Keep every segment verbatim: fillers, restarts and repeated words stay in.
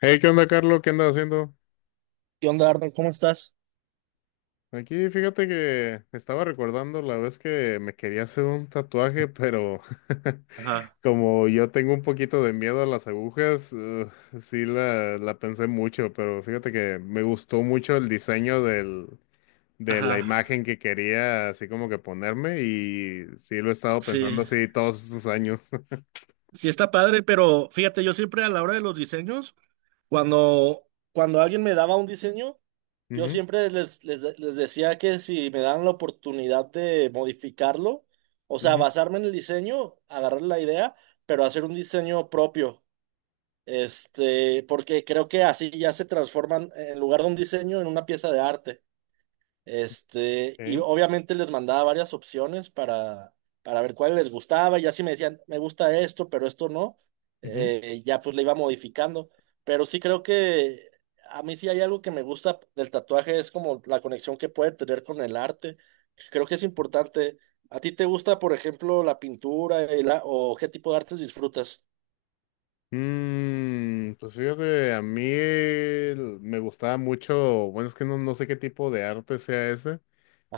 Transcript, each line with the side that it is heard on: left: Hey, ¿qué onda, Carlos? ¿Qué andas haciendo?
right: ¿Qué onda, Arnold? ¿Cómo estás?
left: Aquí, fíjate que estaba recordando la vez que me quería hacer un tatuaje, pero
right: Ajá,
left: como yo tengo un poquito de miedo a las agujas, ugh, sí la, la pensé mucho, pero fíjate que me gustó mucho el diseño del, de la
right: ajá.
left: imagen que quería así como que ponerme, y sí lo he estado
right: Sí,
left: pensando así todos estos años.
right: sí está padre, pero fíjate, yo siempre a la hora de los diseños, cuando, cuando alguien me daba un diseño, yo
left: Ujú,
right: siempre les, les, les decía que si me daban la oportunidad de modificarlo, o sea,
left: ujú,
right: basarme en el diseño, agarrar la idea, pero hacer un diseño propio. Este, porque creo que así ya se transforman, en lugar de un diseño, en una pieza de arte. Este, y
left: ok,
right: obviamente les mandaba varias opciones para, para ver cuál les gustaba, y así me decían, me gusta esto, pero esto no,
left: ujú.
right: eh, ya pues le iba modificando. Pero sí creo que a mí sí hay algo que me gusta del tatuaje, es como la conexión que puede tener con el arte. Creo que es importante. ¿A ti te gusta, por ejemplo, la pintura y la- o qué tipo de artes disfrutas?
left: Mm, pues fíjate, a mí el- me gustaba mucho, bueno, es que no, no sé qué tipo de arte sea ese,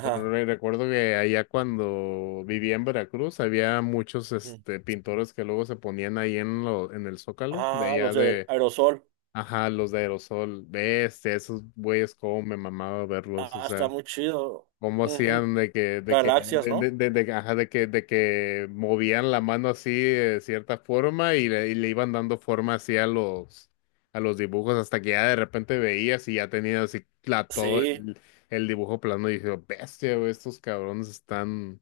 left: pero re- recuerdo que allá cuando vivía en Veracruz había muchos,
right: Ujú.
left: este, pintores que luego se ponían ahí en, lo, en el Zócalo, de
right: Ah, los
left: allá
right: de
left: de,
right: aerosol.
left: ajá, los de aerosol. Bestia, esos güeyes, cómo me mamaba verlos, o
right: Ah, está
left: sea.
right: muy chido.
left: ¿Cómo
right: Ujú,
left: hacían de que, de que,
right: galaxias,
left: de, de-
right: ¿no?
left: de- de- ajá, de que, de que movían la mano así de cierta forma y le, y le iban dando forma así a los, a los dibujos, hasta que ya de repente veías y ya tenías así la- todo
right: Sí.
left: el, el dibujo plano, y dije, bestia, güey, estos cabrones están,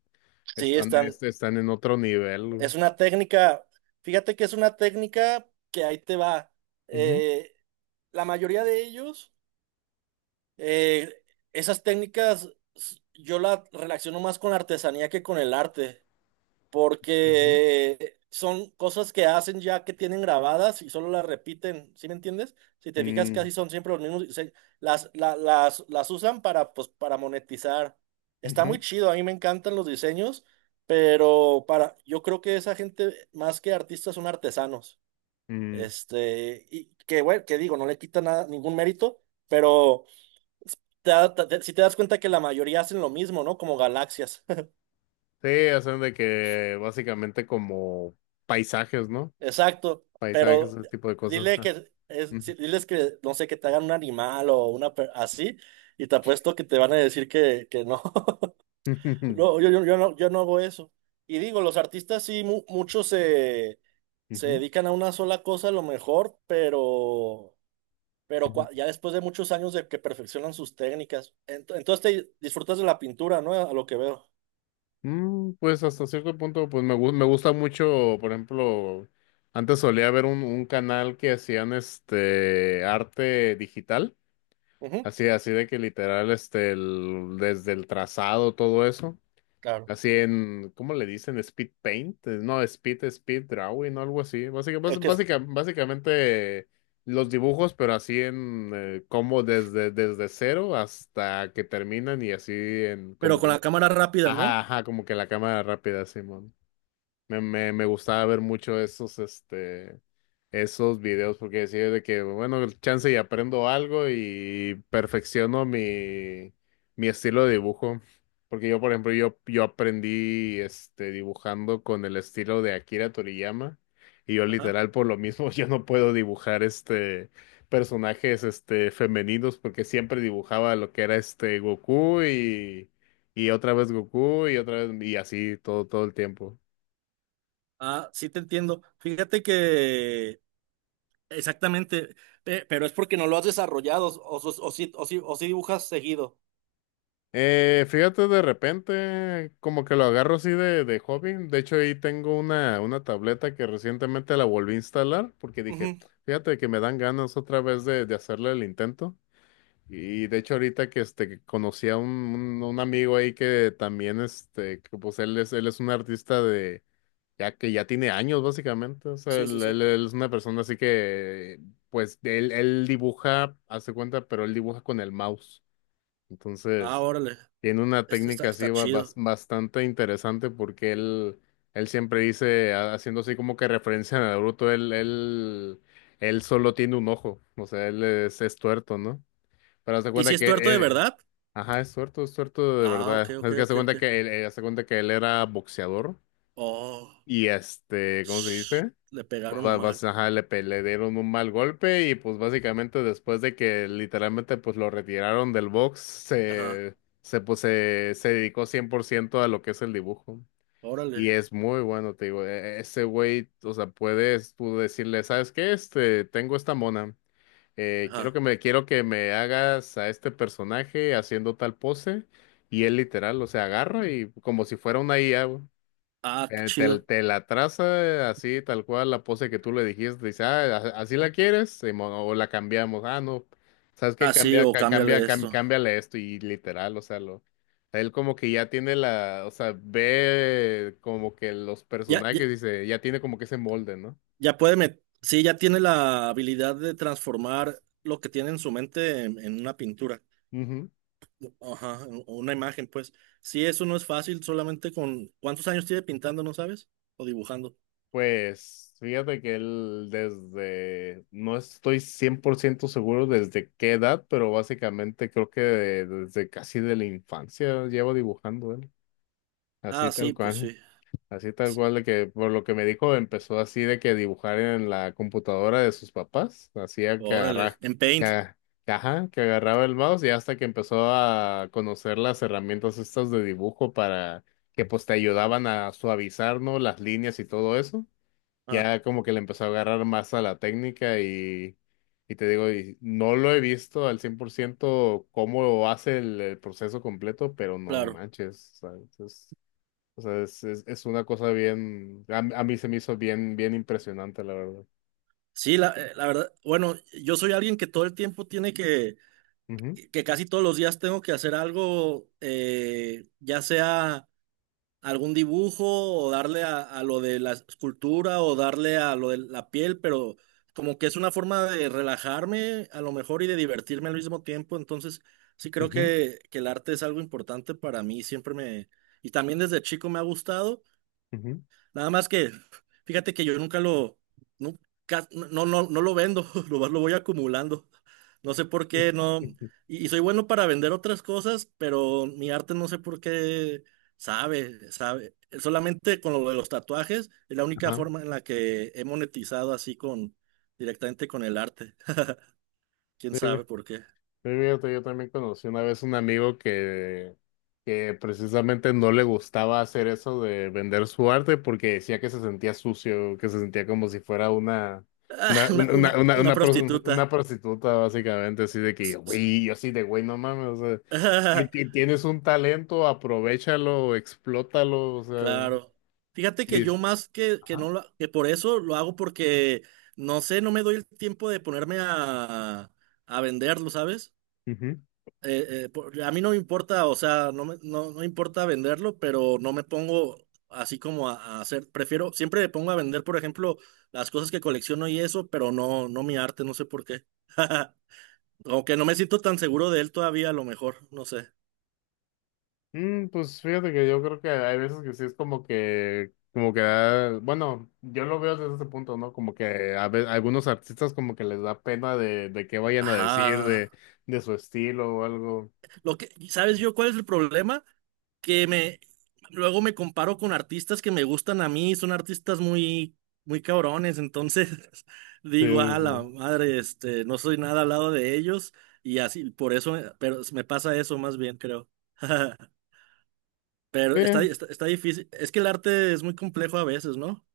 right: Sí,
left: están,
right: están.
left: est- están en otro nivel, güey.
right: Es una técnica, fíjate que es una técnica que ahí te va.
left: Ujú,
right: Eh, la mayoría de ellos, eh, esas técnicas s- yo las relaciono más con la artesanía que con el arte.
left: ujú.
right: Porque son cosas que hacen ya que tienen grabadas y solo las repiten, ¿sí me entiendes? Si te fijas,
left: Mm,
right: casi son siempre los mismos, se- las, la- las, las usan para, pues, para monetizar. Está muy
left: ujú,
right: chido, a mí me encantan los diseños, pero para, yo creo que esa gente, más que artistas, son artesanos.
left: mm.
right: Este, y que, bueno, que digo, no le quita nada, ningún mérito, pero te da- te- si te das cuenta que la mayoría hacen lo mismo, ¿no? Como galaxias.
left: Sí, hacen de que básicamente como paisajes, ¿no?
right: Exacto,
left: Paisajes,
right: pero
left: ese tipo de cosas.
right: dile
left: Ah.
right: que es,
left: Ujú.
right: sí, diles que no sé, que te hagan un animal o una per- así, y te apuesto que te van a decir que, que no. No, yo, yo, yo no, yo no hago eso. Y digo, los artistas sí, mu- muchos se, se
left: Ujú,
right: dedican a una sola cosa a lo mejor, pero, pero
left: ujú.
right: cua- ya después de muchos años de que perfeccionan sus técnicas, Ent- entonces te disfrutas de la pintura, ¿no? A lo que veo.
left: Mm, pues hasta cierto punto, pues me, gu- me gusta mucho, por ejemplo, antes solía ver un, un canal que hacían este arte digital,
right: Ujú,
left: así, así de que literal, este, el- desde el trazado, todo eso,
right: claro.
left: así en, ¿cómo le dicen? Speed paint, eh, no, speed, speed drawing o algo así.
right: Es que es-
left: Básicamente, básicamente los dibujos, pero así en, eh, como desde, desde cero hasta que terminan, y así en,
right: pero
left: como
right: con
left: que
right: la cámara rápida, ¿no?
left: ajá, ajá, como que la cámara rápida, Simón. Me, me, me gustaba ver mucho esos, este, esos videos porque decía de que, bueno, el chance y aprendo algo y perfecciono mi, mi estilo de dibujo. Porque yo, por ejemplo, yo, yo aprendí, este, dibujando con el estilo de Akira Toriyama, y yo
right: Ajá.
left: literal por lo mismo yo no puedo dibujar, este, personajes, este, femeninos, porque siempre dibujaba lo que era, este, Goku, y, y otra vez Goku, y otra vez, y así todo, todo el tiempo.
right: Ah, sí te entiendo. Fíjate que exactamente, pe- pero es porque no lo has desarrollado o, o, o sí, o, sí, o sí dibujas seguido.
left: Eh, fíjate, de repente, como que lo agarro así de, de hobby. De hecho, ahí tengo una, una tableta que recientemente la volví a instalar, porque dije,
right: Ujú,
left: fíjate que me dan ganas otra vez de, de hacerle el intento. Y de hecho, ahorita que este, que conocí a un, un, un amigo ahí que también, este, que pues él es, él es un artista de, ya que ya tiene años básicamente. O sea,
right: sí, sí,
left: él, él-
right: sí.
left: él es una persona así que, pues, él, él dibuja, hace cuenta, pero él dibuja con el mouse.
right: Ah,
left: Entonces...
right: órale.
left: Tiene una
right: Es- Está,
left: técnica así
right: está
left: ba- bas-
right: chido.
left: bastante interesante, porque él, él siempre dice, ha- haciendo así como que referencia a Naruto, él, él, él solo tiene un ojo, o sea, él es, es tuerto, ¿no? Pero hace
right: ¿Y si
left: cuenta
right: es
left: que,
right: tuerto de
left: eh,
right: verdad?
left: ajá, es tuerto, es tuerto de
right: Ah, ok,
left: verdad.
right: ok,
left: Es que hace
right: ok, ok.
left: cuenta que él, eh, hace cuenta que él era boxeador,
right: Oh,
left: y este, ¿cómo se
right: sh-
left: dice?
right: le
left: Pues
right: pegaron
left: va-
right: mal.
left: vas- ajá, le, pe- le dieron un mal golpe, y pues básicamente después de que literalmente pues lo retiraron del box,
right: Ajá,
left: se, se, pues, se, se dedicó cien por ciento a lo que es el dibujo. Y
right: órale.
left: es muy bueno, te digo, e- ese güey, o sea, puedes tú decirle, ¿sabes qué? Este, tengo esta mona, eh, quiero
right: Ajá.
left: que me, quiero que me hagas a este personaje haciendo tal pose. Y él literal, o sea, agarra y como si fuera una I A.
right: Ah, qué
left: eh, Te,
right: chido.
left: te la traza así, tal cual, la pose que tú le dijiste. Dice, ah, a- así la quieres, Simón, o la cambiamos. Ah, no, ¿sabes qué?
right: Ah, sí,
left: Cambia,
right: o
left: ca- cambia,
right: cámbiale
left: cam-
right: esto.
left: cámbiale esto, y literal, o sea, lo, él como que ya tiene la, o sea, ve como que los
right: Ya, ya,
left: personajes, dice, ya tiene como que ese molde, ¿no?
right: ya puede met- sí, ya tiene la habilidad de transformar lo que tiene en su mente en en una pintura.
left: Ujú.
right: Ajá, u- una imagen, pues. Sí, eso no es fácil, solamente con ¿cuántos años tiene pintando, no sabes? ¿O dibujando?
left: Pues fíjate que él desde, no estoy cien por ciento seguro desde qué edad, pero básicamente creo que de- desde casi de la infancia lleva dibujando él. Así
right: Ah,
left: tal
right: sí, pues
left: cual,
right: sí.
left: así tal
right: S-
left: cual, de que por lo que me dijo empezó así de que dibujar en la computadora de sus papás, hacía que
right: Órale,
left: agarra,
right: en
left: que,
right: Paint.
left: a- que ajá, que agarraba el mouse, y hasta que empezó a conocer las herramientas estas de dibujo, para que pues te ayudaban a suavizar, ¿no? Las líneas y todo eso.
right: Ah,
left: Ya como que le empezó a agarrar más a la técnica, y, y te digo, y no lo he visto al cien por ciento cómo hace el, el proceso completo, pero no
right: claro.
left: manches, ¿sabes? O sea, es, es, es una cosa bien, a, a mí se me hizo bien, bien impresionante, la verdad.
right: Sí, la, eh, la verdad, bueno, yo soy alguien que todo el tiempo tiene que,
left: Ujú,
right: que casi todos los días tengo que hacer algo, eh, ya sea algún dibujo o darle a, a lo de la escultura o darle a lo de la piel, pero como que es una forma de relajarme a lo mejor y de divertirme al mismo tiempo. Entonces, sí creo
left: ujú,
right: que, que el arte es algo importante para mí, siempre me Y también desde chico me ha gustado. Nada más que, fíjate que yo nunca lo, nunca- no, no, no lo vendo, lo, lo voy acumulando. No sé por qué, no.
left: ujú.
right: Y, y soy bueno para vender otras cosas, pero mi arte no sé por qué sabe, sabe. Solamente con lo de los tatuajes es la única
left: Ajá.
right: forma en la que he monetizado así con, directamente con el arte. ¿Quién sabe por qué?
left: Sí, fíjate, yo también conocí una vez un amigo que, que precisamente no le gustaba hacer eso de vender su arte, porque decía que se sentía sucio, que se sentía como si fuera una,
right: Ah,
left: una,
right: una,
left: una,
right: una,
left: una, una,
right: una
left: una pros- una
right: prostituta.
left: prostituta, básicamente, así de que, güey, yo así de, güey, no mames, o sea, ti- ti- tienes un talento, aprovéchalo, explótalo, o sea.
right: Claro. Fíjate que
left: y-
right: yo más que, que no lo, que por eso lo hago porque no sé, no me doy el tiempo de ponerme a, a venderlo, ¿sabes?
left: Ajá.
right: Eh, eh, por- a mí no me importa, o sea, no me, no, no me importa venderlo, pero no me pongo así como a, a hacer, prefiero, siempre me pongo a vender, por ejemplo, las cosas que colecciono y eso, pero no, no mi arte, no sé por qué. Aunque no me siento tan seguro de él todavía, a lo mejor, no sé.
left: Mm, pues fíjate que yo creo que hay veces que sí es como que, como que da- bueno, yo lo veo desde ese punto, ¿no? Como que a ve- algunos artistas como que les da pena de, de qué vayan a decir de,
right: Ajá.
left: de su estilo o algo.
right: Lo que, ¿sabes yo cuál es el problema? Que me luego me comparo con artistas que me gustan a mí, son artistas muy muy cabrones, entonces digo,
left: Sí, sí,
right: a la
left: sí.
right: madre, este, no soy nada al lado de ellos y así, por eso, me- pero me pasa eso más bien, creo. Pero
left: Eh,
right: está, está, está difícil, es que el arte es muy complejo a veces, ¿no?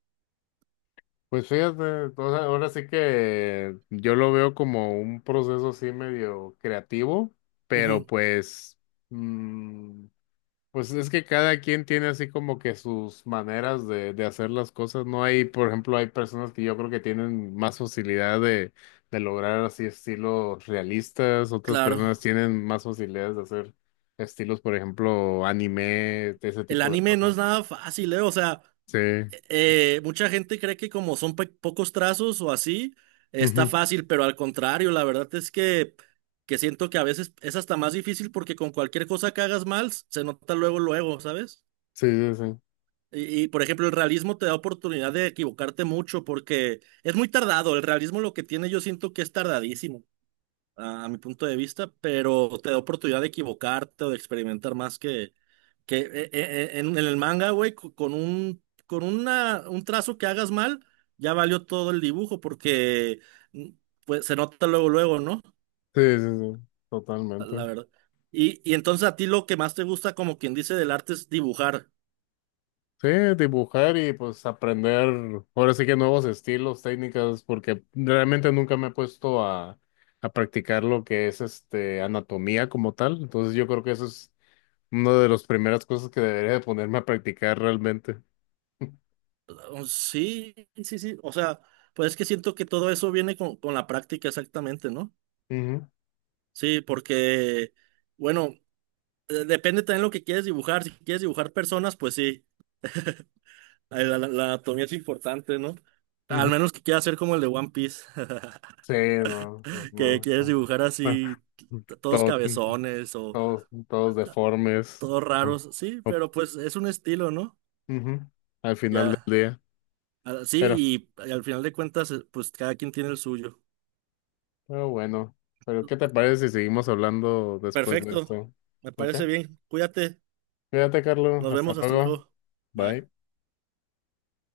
left: pues fíjate, o sea, ahora sí que yo lo veo como un proceso así medio creativo, pero
right: Ujú,
left: pues mm, pues es que cada quien tiene así como que sus maneras de, de hacer las cosas. No hay, por ejemplo, hay personas que yo creo que tienen más facilidad de, de lograr así estilos realistas, otras
right: claro.
left: personas tienen más facilidades de hacer estilos, por ejemplo, anime, ese
right: El
left: tipo de
right: anime no
left: cosas.
right: es nada fácil, ¿eh? O sea,
left: Sí,
right: eh, mucha gente cree que como son pe- pocos trazos o así, está
left: ujú.
right: fácil, pero al contrario, la verdad es que, que siento que a veces es hasta más difícil porque con cualquier cosa que hagas mal, se nota luego, luego, ¿sabes?
left: Sí, sí, sí,
right: Y, y, por ejemplo, el realismo te da oportunidad de equivocarte mucho porque es muy tardado. El realismo lo que tiene yo siento que es tardadísimo, a, a mi punto de vista, pero te da oportunidad de equivocarte o de experimentar más que eh, eh, eh, en, en el manga, güey, co- con un, con una, un trazo que hagas mal, ya valió todo el dibujo porque mm, pues, se nota luego, luego, ¿no?
left: sí, sí, sí,
right: La
left: totalmente.
right: verdad. Y, y entonces a ti lo que más te gusta, como quien dice, del arte es dibujar.
left: Sí, dibujar y pues aprender, ahora sí que, nuevos estilos, técnicas, porque realmente nunca me he puesto a, a practicar lo que es este anatomía como tal. Entonces yo creo que eso es una de las primeras cosas que debería de ponerme a practicar realmente.
right: Oh, sí, sí, sí. O sea, pues es que siento que todo eso viene con, con la práctica exactamente, ¿no?
left: Ujú,
right: Sí, porque, bueno, eh, depende también lo que quieres dibujar. Si quieres dibujar personas, pues sí. La, la- la anatomía es importante, ¿no? Al
left: ujú.
right: menos que quiera ser como el de One Piece,
left: Sí, no, no,
right: que
left: no,
right: quieres
left: no.
right: dibujar
left: Bueno,
right: así t- todos
left: todo-
right: cabezones o
left: todos, todos deformes.
right: todos
left: Ujú.
right: raros, sí, pero pues es un estilo, ¿no?
left: Ujú, al final
right: Ya,
left: del día.
right: ah,
left: pero
right: sí, y, al final de cuentas, eh, pues cada quien tiene el suyo.
left: Pero bueno, pero ¿qué te parece si seguimos hablando después de
right: Perfecto,
left: esto?
right: me
left: ¿Ok?
right: parece bien, cuídate,
left: Cuídate, Carlos.
right: nos
left: Hasta
right: vemos, hasta
left: luego.
right: luego, bye.
left: Bye.